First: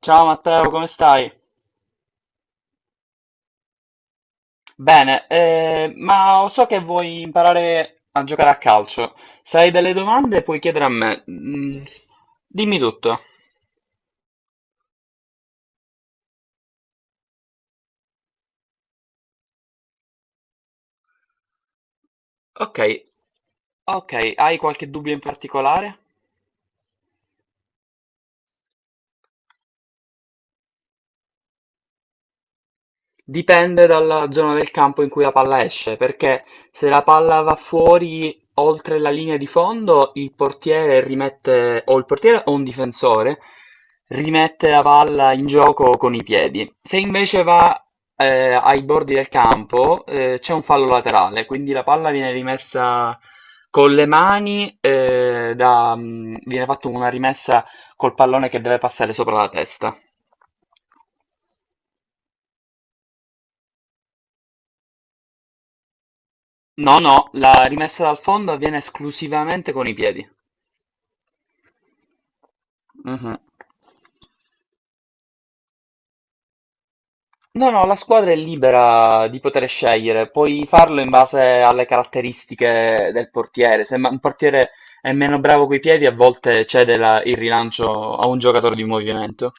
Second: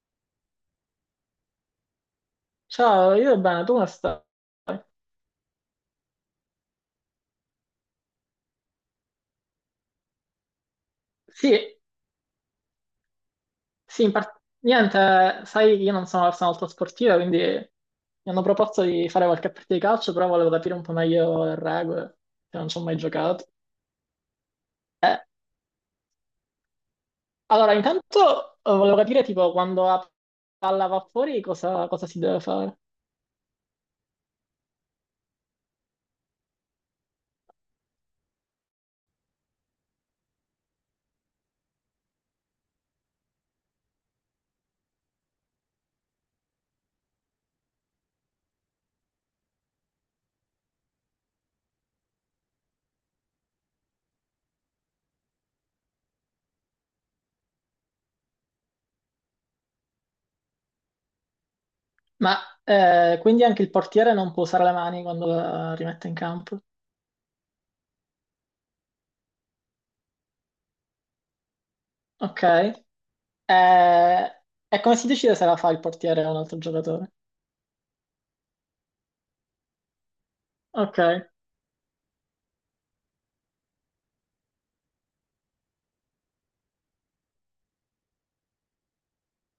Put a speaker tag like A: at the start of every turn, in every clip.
A: Ciao Matteo, come stai?
B: Ciao, io bene, tu come stai?
A: Bene, ma so che vuoi imparare a giocare a calcio. Se hai delle domande puoi chiedere a me.
B: Sì,
A: Dimmi tutto.
B: sì, in par- niente, sai, io non sono una persona molto sportiva, quindi mi hanno proposto di fare qualche partita di calcio, però volevo capire un po' meglio le regole, che non
A: Ok,
B: ci ho mai giocato.
A: ok, hai qualche dubbio in
B: Eh,
A: particolare?
B: allora, intanto volevo capire, tipo, quando la palla va fuori, cosa, cosa si deve fare?
A: Dipende dalla zona del campo in cui la palla esce, perché se la palla va fuori oltre la linea di fondo, il portiere rimette, o il portiere o un difensore, rimette la palla in gioco con i piedi. Se invece va ai bordi del campo, c'è un fallo laterale, quindi la palla viene rimessa con le mani, viene fatta una rimessa col pallone che deve passare sopra la testa.
B: Ma quindi anche il portiere non può usare le mani quando la rimette in campo?
A: No, no, la rimessa dal fondo avviene esclusivamente con i piedi.
B: Ok.
A: Mhm.
B: Eh, E come si decide se la fa il portiere o un altro giocatore?
A: No, no, la squadra è libera di poter scegliere, puoi
B: Ok.
A: farlo in base alle caratteristiche del portiere. Se un portiere è meno bravo coi piedi, a volte cede il rilancio a un giocatore di movimento.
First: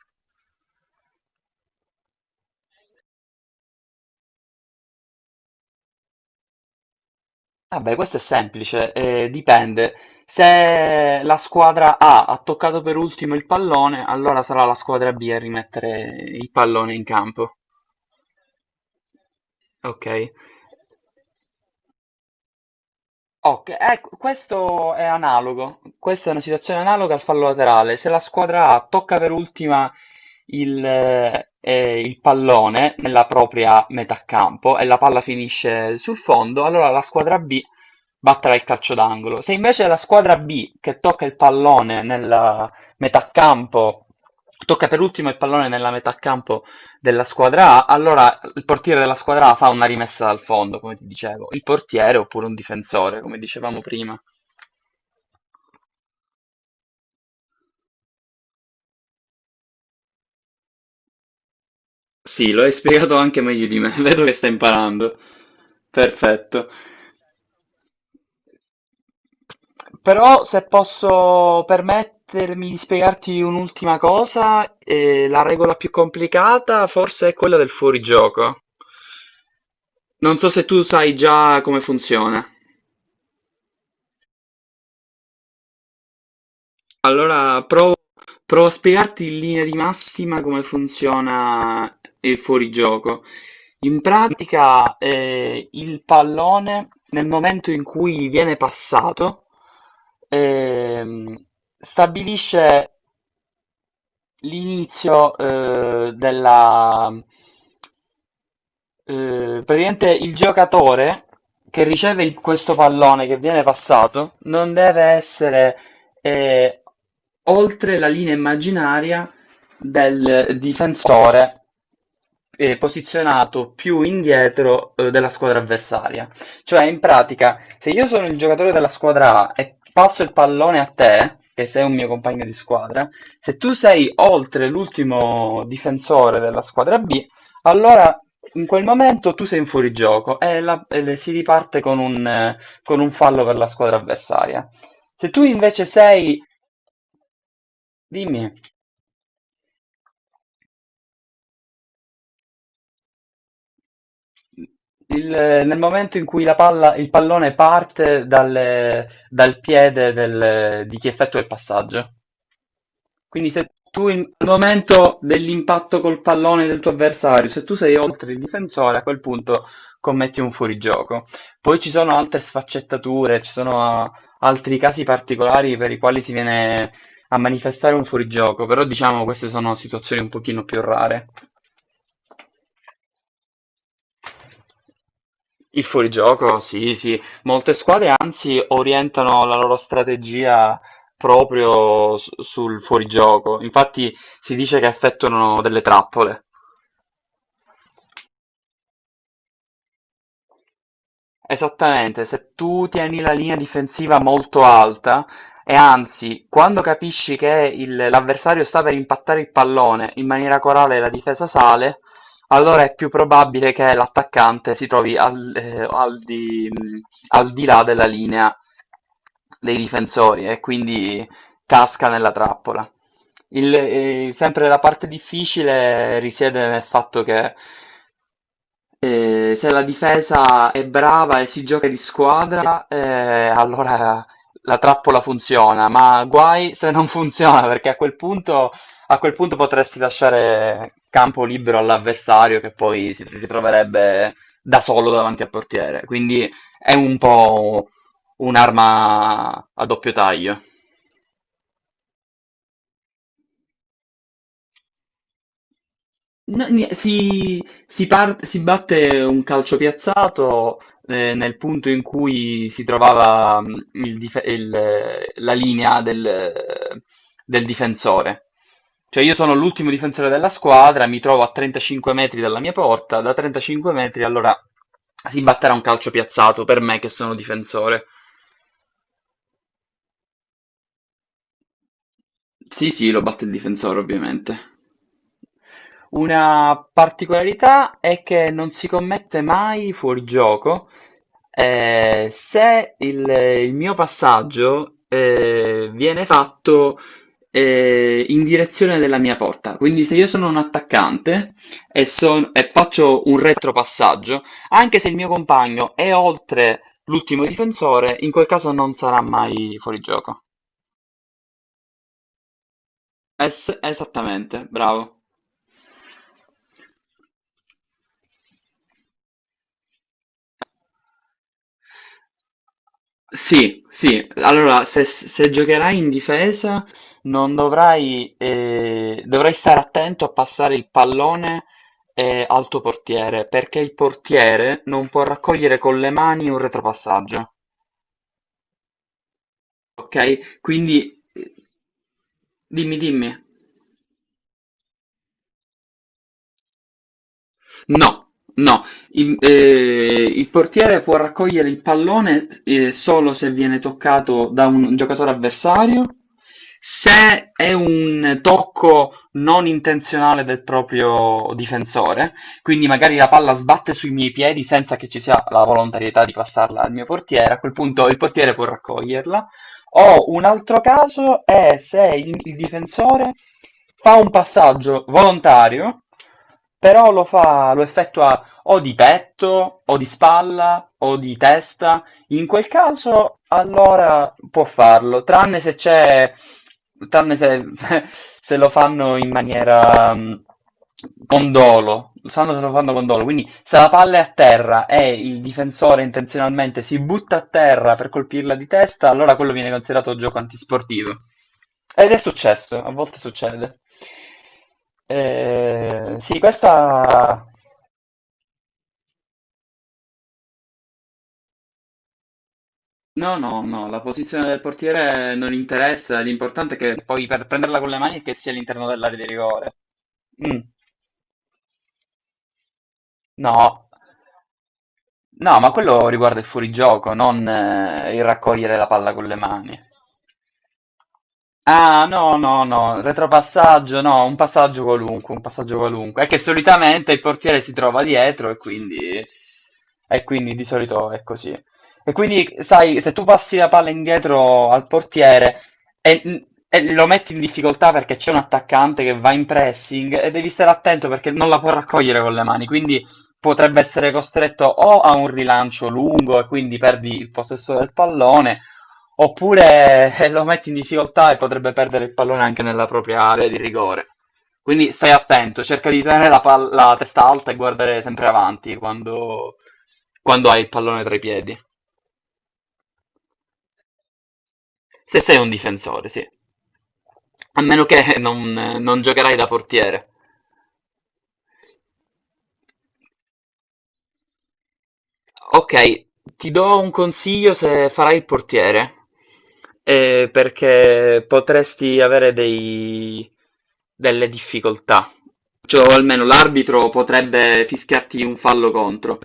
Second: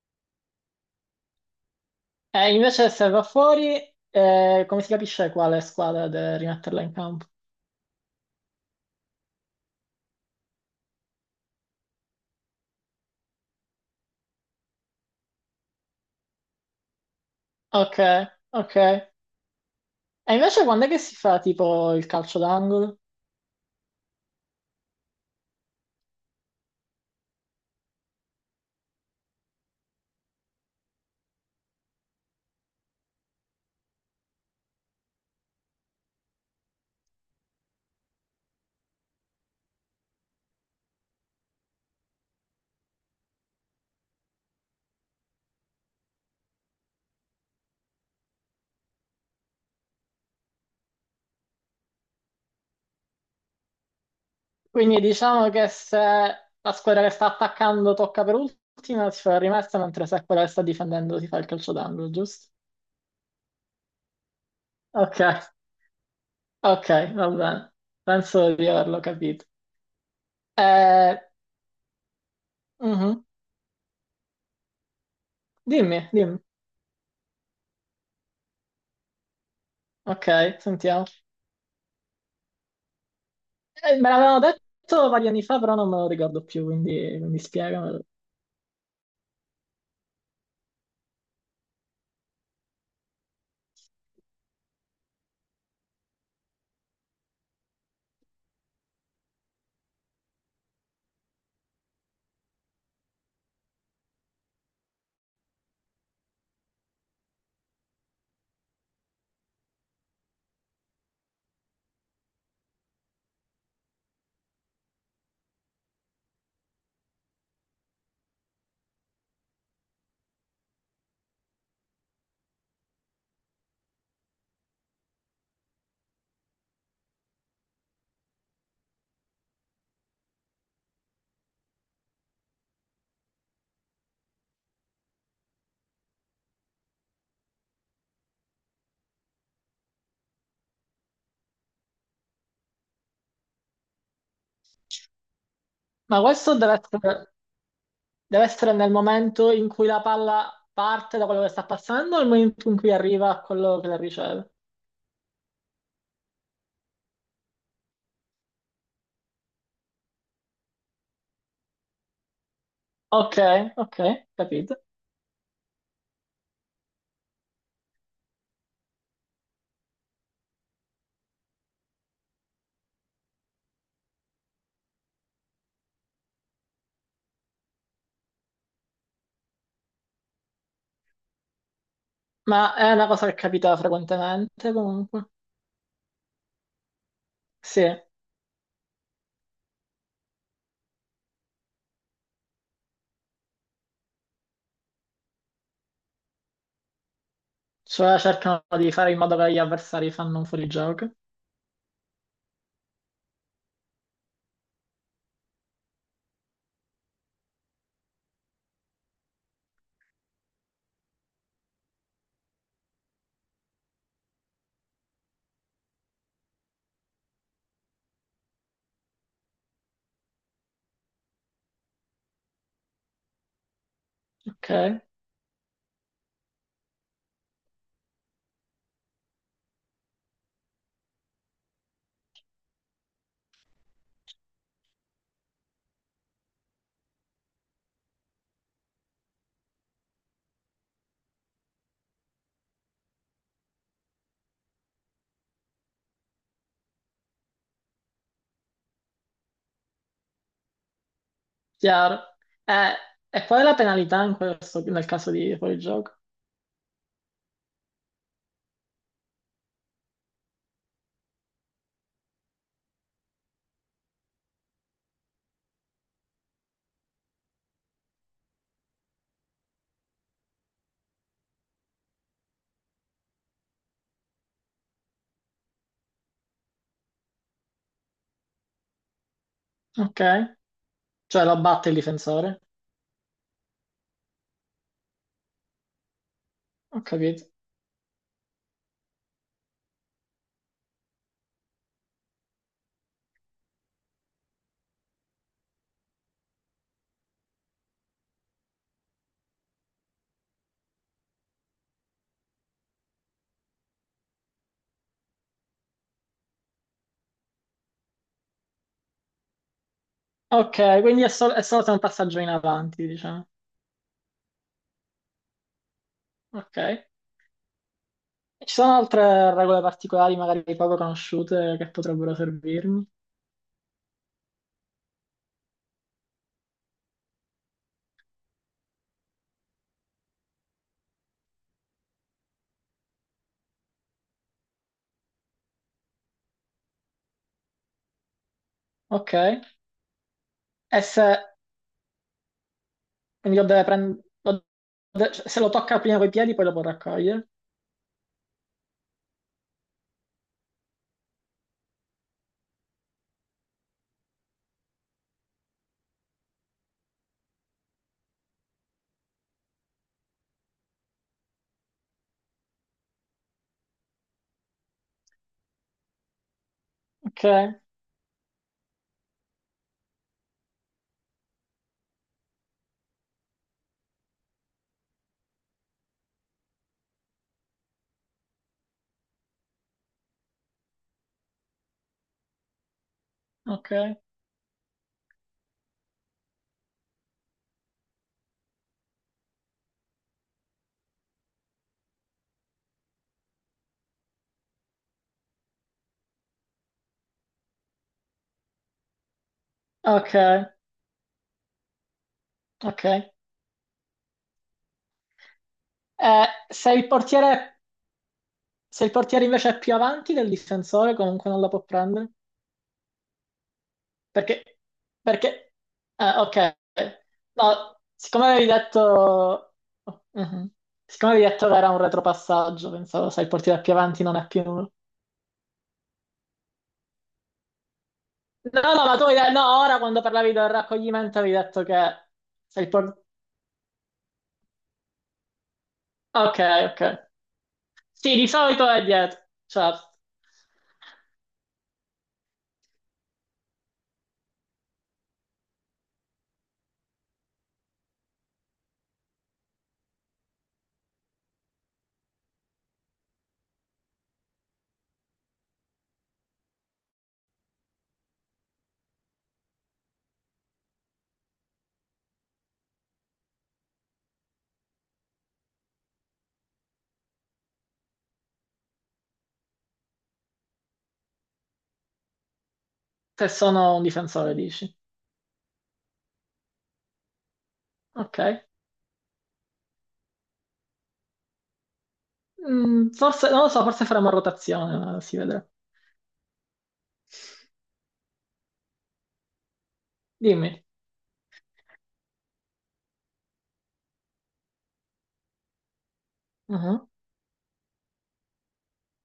B: E invece se va fuori, come si capisce quale squadra deve rimetterla in campo?
A: Vabbè, questo è semplice, dipende. Se la squadra A ha toccato per ultimo il pallone, allora sarà la squadra B a rimettere il pallone in campo.
B: Ok, ok. E
A: Ok?
B: invece quando è che si fa tipo il calcio d'angolo?
A: Ok, ecco, questo è analogo, questa è una situazione analoga al fallo laterale. Se la squadra A tocca per ultima il, eh, il pallone nella propria metà campo e la palla finisce sul fondo, allora la squadra B batterà il calcio d'angolo. Se invece la squadra B che tocca il pallone nella metà campo, tocca per ultimo il pallone nella metà campo della squadra A, allora il portiere della squadra A fa una rimessa dal fondo, come ti dicevo, il portiere oppure un difensore, come dicevamo prima.
B: Quindi diciamo che se la squadra che sta attaccando tocca per ultima, si fa la rimessa, mentre se quella che sta difendendo si fa il calcio d'angolo, giusto?
A: Sì, lo hai spiegato anche meglio di me, vedo che stai imparando.
B: Ok,
A: Perfetto.
B: ok, va bene. Penso di averlo capito.
A: Però se
B: Eh,
A: posso permettermi di
B: mhm.
A: spiegarti un'ultima cosa, la regola più
B: Dimmi, dimmi.
A: complicata forse è quella del fuorigioco.
B: Ok,
A: Non so se tu
B: sentiamo.
A: sai già come funziona.
B: Me l'avevano detto vari anni fa, però non me lo ricordo più, quindi mi
A: Allora provo,
B: spiego.
A: provo a spiegarti in linea di massima come funziona il fuorigioco. In pratica, il pallone nel momento in cui viene passato, ehm, stabilisce l'inizio, praticamente il giocatore che riceve questo pallone che viene passato non deve essere eh, oltre la linea immaginaria del difensore posizionato più indietro della squadra avversaria. Cioè, in pratica, se io sono il giocatore della squadra A e passo il pallone a te, che sei un mio compagno di squadra, se tu sei oltre l'ultimo difensore della squadra B, allora, in quel momento tu sei in fuorigioco e, si riparte con un fallo per la squadra avversaria. Se tu invece
B: Ma
A: sei,
B: questo deve
A: dimmi,
B: essere nel momento in cui la palla parte da quello che sta passando o nel momento in cui arriva a quello che la riceve?
A: nel momento in cui il pallone parte dal piede di chi effettua il passaggio,
B: Ok,
A: Quindi se
B: ok,
A: tu al
B: capito.
A: momento dell'impatto col pallone del tuo avversario, se tu sei oltre il difensore, a quel punto commetti un fuorigioco. Poi ci sono altre sfaccettature, ci sono altri casi particolari per i quali si viene a manifestare un fuorigioco, però diciamo queste sono situazioni un pochino più rare.
B: Ma è una cosa che capita frequentemente comunque.
A: Il fuorigioco, sì, sì. Molte
B: Sì,
A: squadre anzi orientano la loro strategia proprio sul fuorigioco. Infatti si dice che effettuano delle trappole.
B: cioè cercano di fare in modo che gli avversari fanno un fuorigioco.
A: Esattamente, se tu tieni la linea difensiva molto alta e anzi, quando capisci che l'avversario sta per impattare il pallone, in maniera corale e la difesa sale, allora è più probabile che l'attaccante si trovi al di là della linea dei difensori e quindi casca nella trappola. Sempre
B: Ok,
A: la parte difficile risiede nel fatto che se la difesa è brava e si gioca di squadra, allora la trappola funziona, ma guai se non funziona, perché a quel punto potresti lasciare campo libero all'avversario che poi si ritroverebbe da solo davanti al portiere. Quindi è un po' un'arma a doppio taglio.
B: chiaro. Eh, e qual è la penalità in questo, nel caso di fuorigioco?
A: No, si batte un calcio piazzato nel punto in cui si trovava la linea del difensore. Cioè io sono l'ultimo difensore della squadra, mi trovo a 35 metri dalla mia porta, da 35 metri allora si batterà un calcio piazzato per me che sono difensore.
B: Ok. Cioè lo batte il difensore?
A: Sì, sì, lo batte il difensore, ovviamente. Una
B: Ho capito.
A: particolarità è che non si commette mai fuorigioco. Se il mio passaggio viene fatto in direzione della mia porta, quindi se io sono un attaccante e faccio un retropassaggio, anche se il mio compagno è oltre l'ultimo difensore, in quel caso non sarà mai fuorigioco.
B: Ok, quindi è, sol- è solo se è un passaggio in avanti, diciamo.
A: Esattamente, bravo.
B: Ok. E ci sono altre regole particolari, magari poco conosciute, che potrebbero servirmi?
A: Sì, sì, allora se giocherai in difesa non dovrai stare attento a passare il pallone al tuo portiere, perché il portiere non può raccogliere con le mani un retropassaggio,
B: Ok.
A: ok?
B: E
A: Quindi
B: se
A: dimmi, dimmi.
B: quindi lo deve prendere... Se lo tocca prima coi piedi, poi lo può raccogliere.
A: No, no, il portiere può raccogliere il pallone solo se viene toccato da un giocatore avversario, se è un tocco non intenzionale del proprio difensore, quindi magari la palla sbatte sui miei piedi senza che ci sia la volontarietà di passarla al mio
B: Ok,
A: portiere, a quel punto il portiere può raccoglierla. O un altro caso è se il difensore fa un passaggio volontario, però lo effettua o di petto, o di spalla, o di testa, in quel caso,
B: ok,
A: allora può farlo, tranne se c'è, tranne se, se lo fanno in maniera con dolo, sanno se lo fanno con dolo, quindi se la palla è a terra e il difensore intenzionalmente si butta a terra per colpirla di testa, allora quello viene considerato
B: ok,
A: gioco antisportivo. Ed è successo, a
B: ok.
A: volte succede. Sì,
B: Eh, se il
A: questa.
B: portiere... Se il portiere invece è più avanti del difensore, comunque non la può prendere.
A: No, no, no, la posizione del
B: Perché...
A: portiere non
B: Perché...
A: interessa, l'importante
B: ok.
A: è che poi per prenderla con le
B: No,
A: mani è che
B: siccome
A: sia
B: avevi
A: all'interno dell'area di
B: detto...
A: rigore. Mm,
B: Mhm. Siccome avevi detto che era un retropassaggio, pensavo, sai, il portiere
A: no,
B: più avanti non è più... No,
A: no, ma quello riguarda il fuorigioco, non il raccogliere
B: no,
A: la palla
B: ma tu
A: con le
B: hai detto...
A: mani.
B: No, ora quando parlavi del raccoglimento avevi detto che...
A: Ah, no, no,
B: sei il
A: no,
B: por-
A: retropassaggio, no, un passaggio qualunque, un passaggio qualunque. È che
B: Ok,
A: solitamente il
B: ok.
A: portiere si trova
B: Sì, di
A: dietro e
B: solito è
A: quindi,
B: dietro. Certo.
A: e quindi di solito è così. E quindi, sai, se tu passi la palla indietro al portiere e lo metti in difficoltà perché c'è un attaccante che va in pressing e devi stare attento perché non la può raccogliere con le mani, quindi potrebbe essere costretto o a un rilancio lungo e quindi perdi il possesso del pallone . Oppure lo metti in difficoltà e potrebbe perdere il pallone anche nella propria area di rigore. Quindi stai attento, cerca di tenere la testa alta e guardare sempre avanti quando hai il pallone tra i piedi.
B: Se sono un difensore, dici.
A: Se sei un difensore, sì. A meno che
B: Ok.
A: non giocherai da portiere.
B: Mm, forse, non lo so, forse faremo rotazione, ma si vedrà.
A: Ok, ti do un consiglio se farai il portiere,
B: Dimmi.
A: perché potresti avere delle difficoltà, cioè o almeno l'arbitro
B: Mhm.
A: potrebbe fischiarti un fallo contro.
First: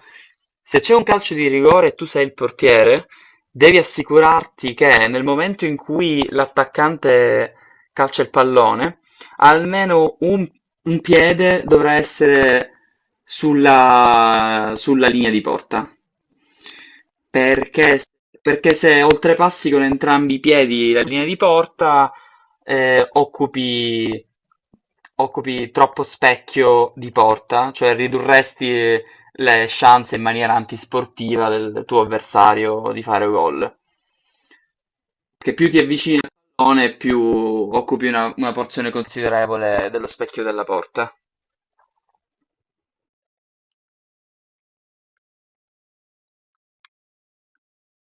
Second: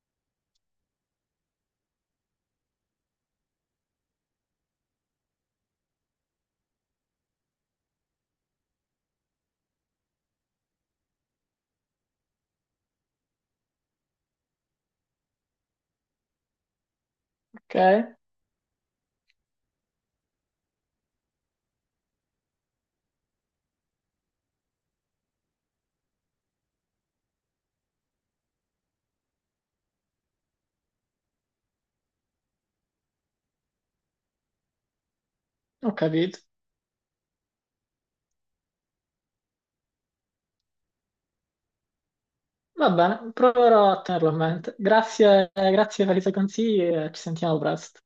A: Se c'è un calcio di rigore e tu sei il portiere, devi assicurarti che nel momento in cui l'attaccante calcia il pallone, almeno un piede dovrà essere sulla linea di porta.
B: Ok,
A: Perché, perché se oltrepassi con entrambi i piedi la linea di porta, eh, occupi, occupi troppo specchio di porta, cioè ridurresti le chance in maniera antisportiva del tuo avversario di fare gol. Che più ti
B: ho
A: avvicini al
B: capito.
A: pallone, più occupi una porzione considerevole dello specchio della porta.
B: Va bene, proverò a tenerlo a mente. Grazie, grazie per i tuoi consigli e ci sentiamo presto.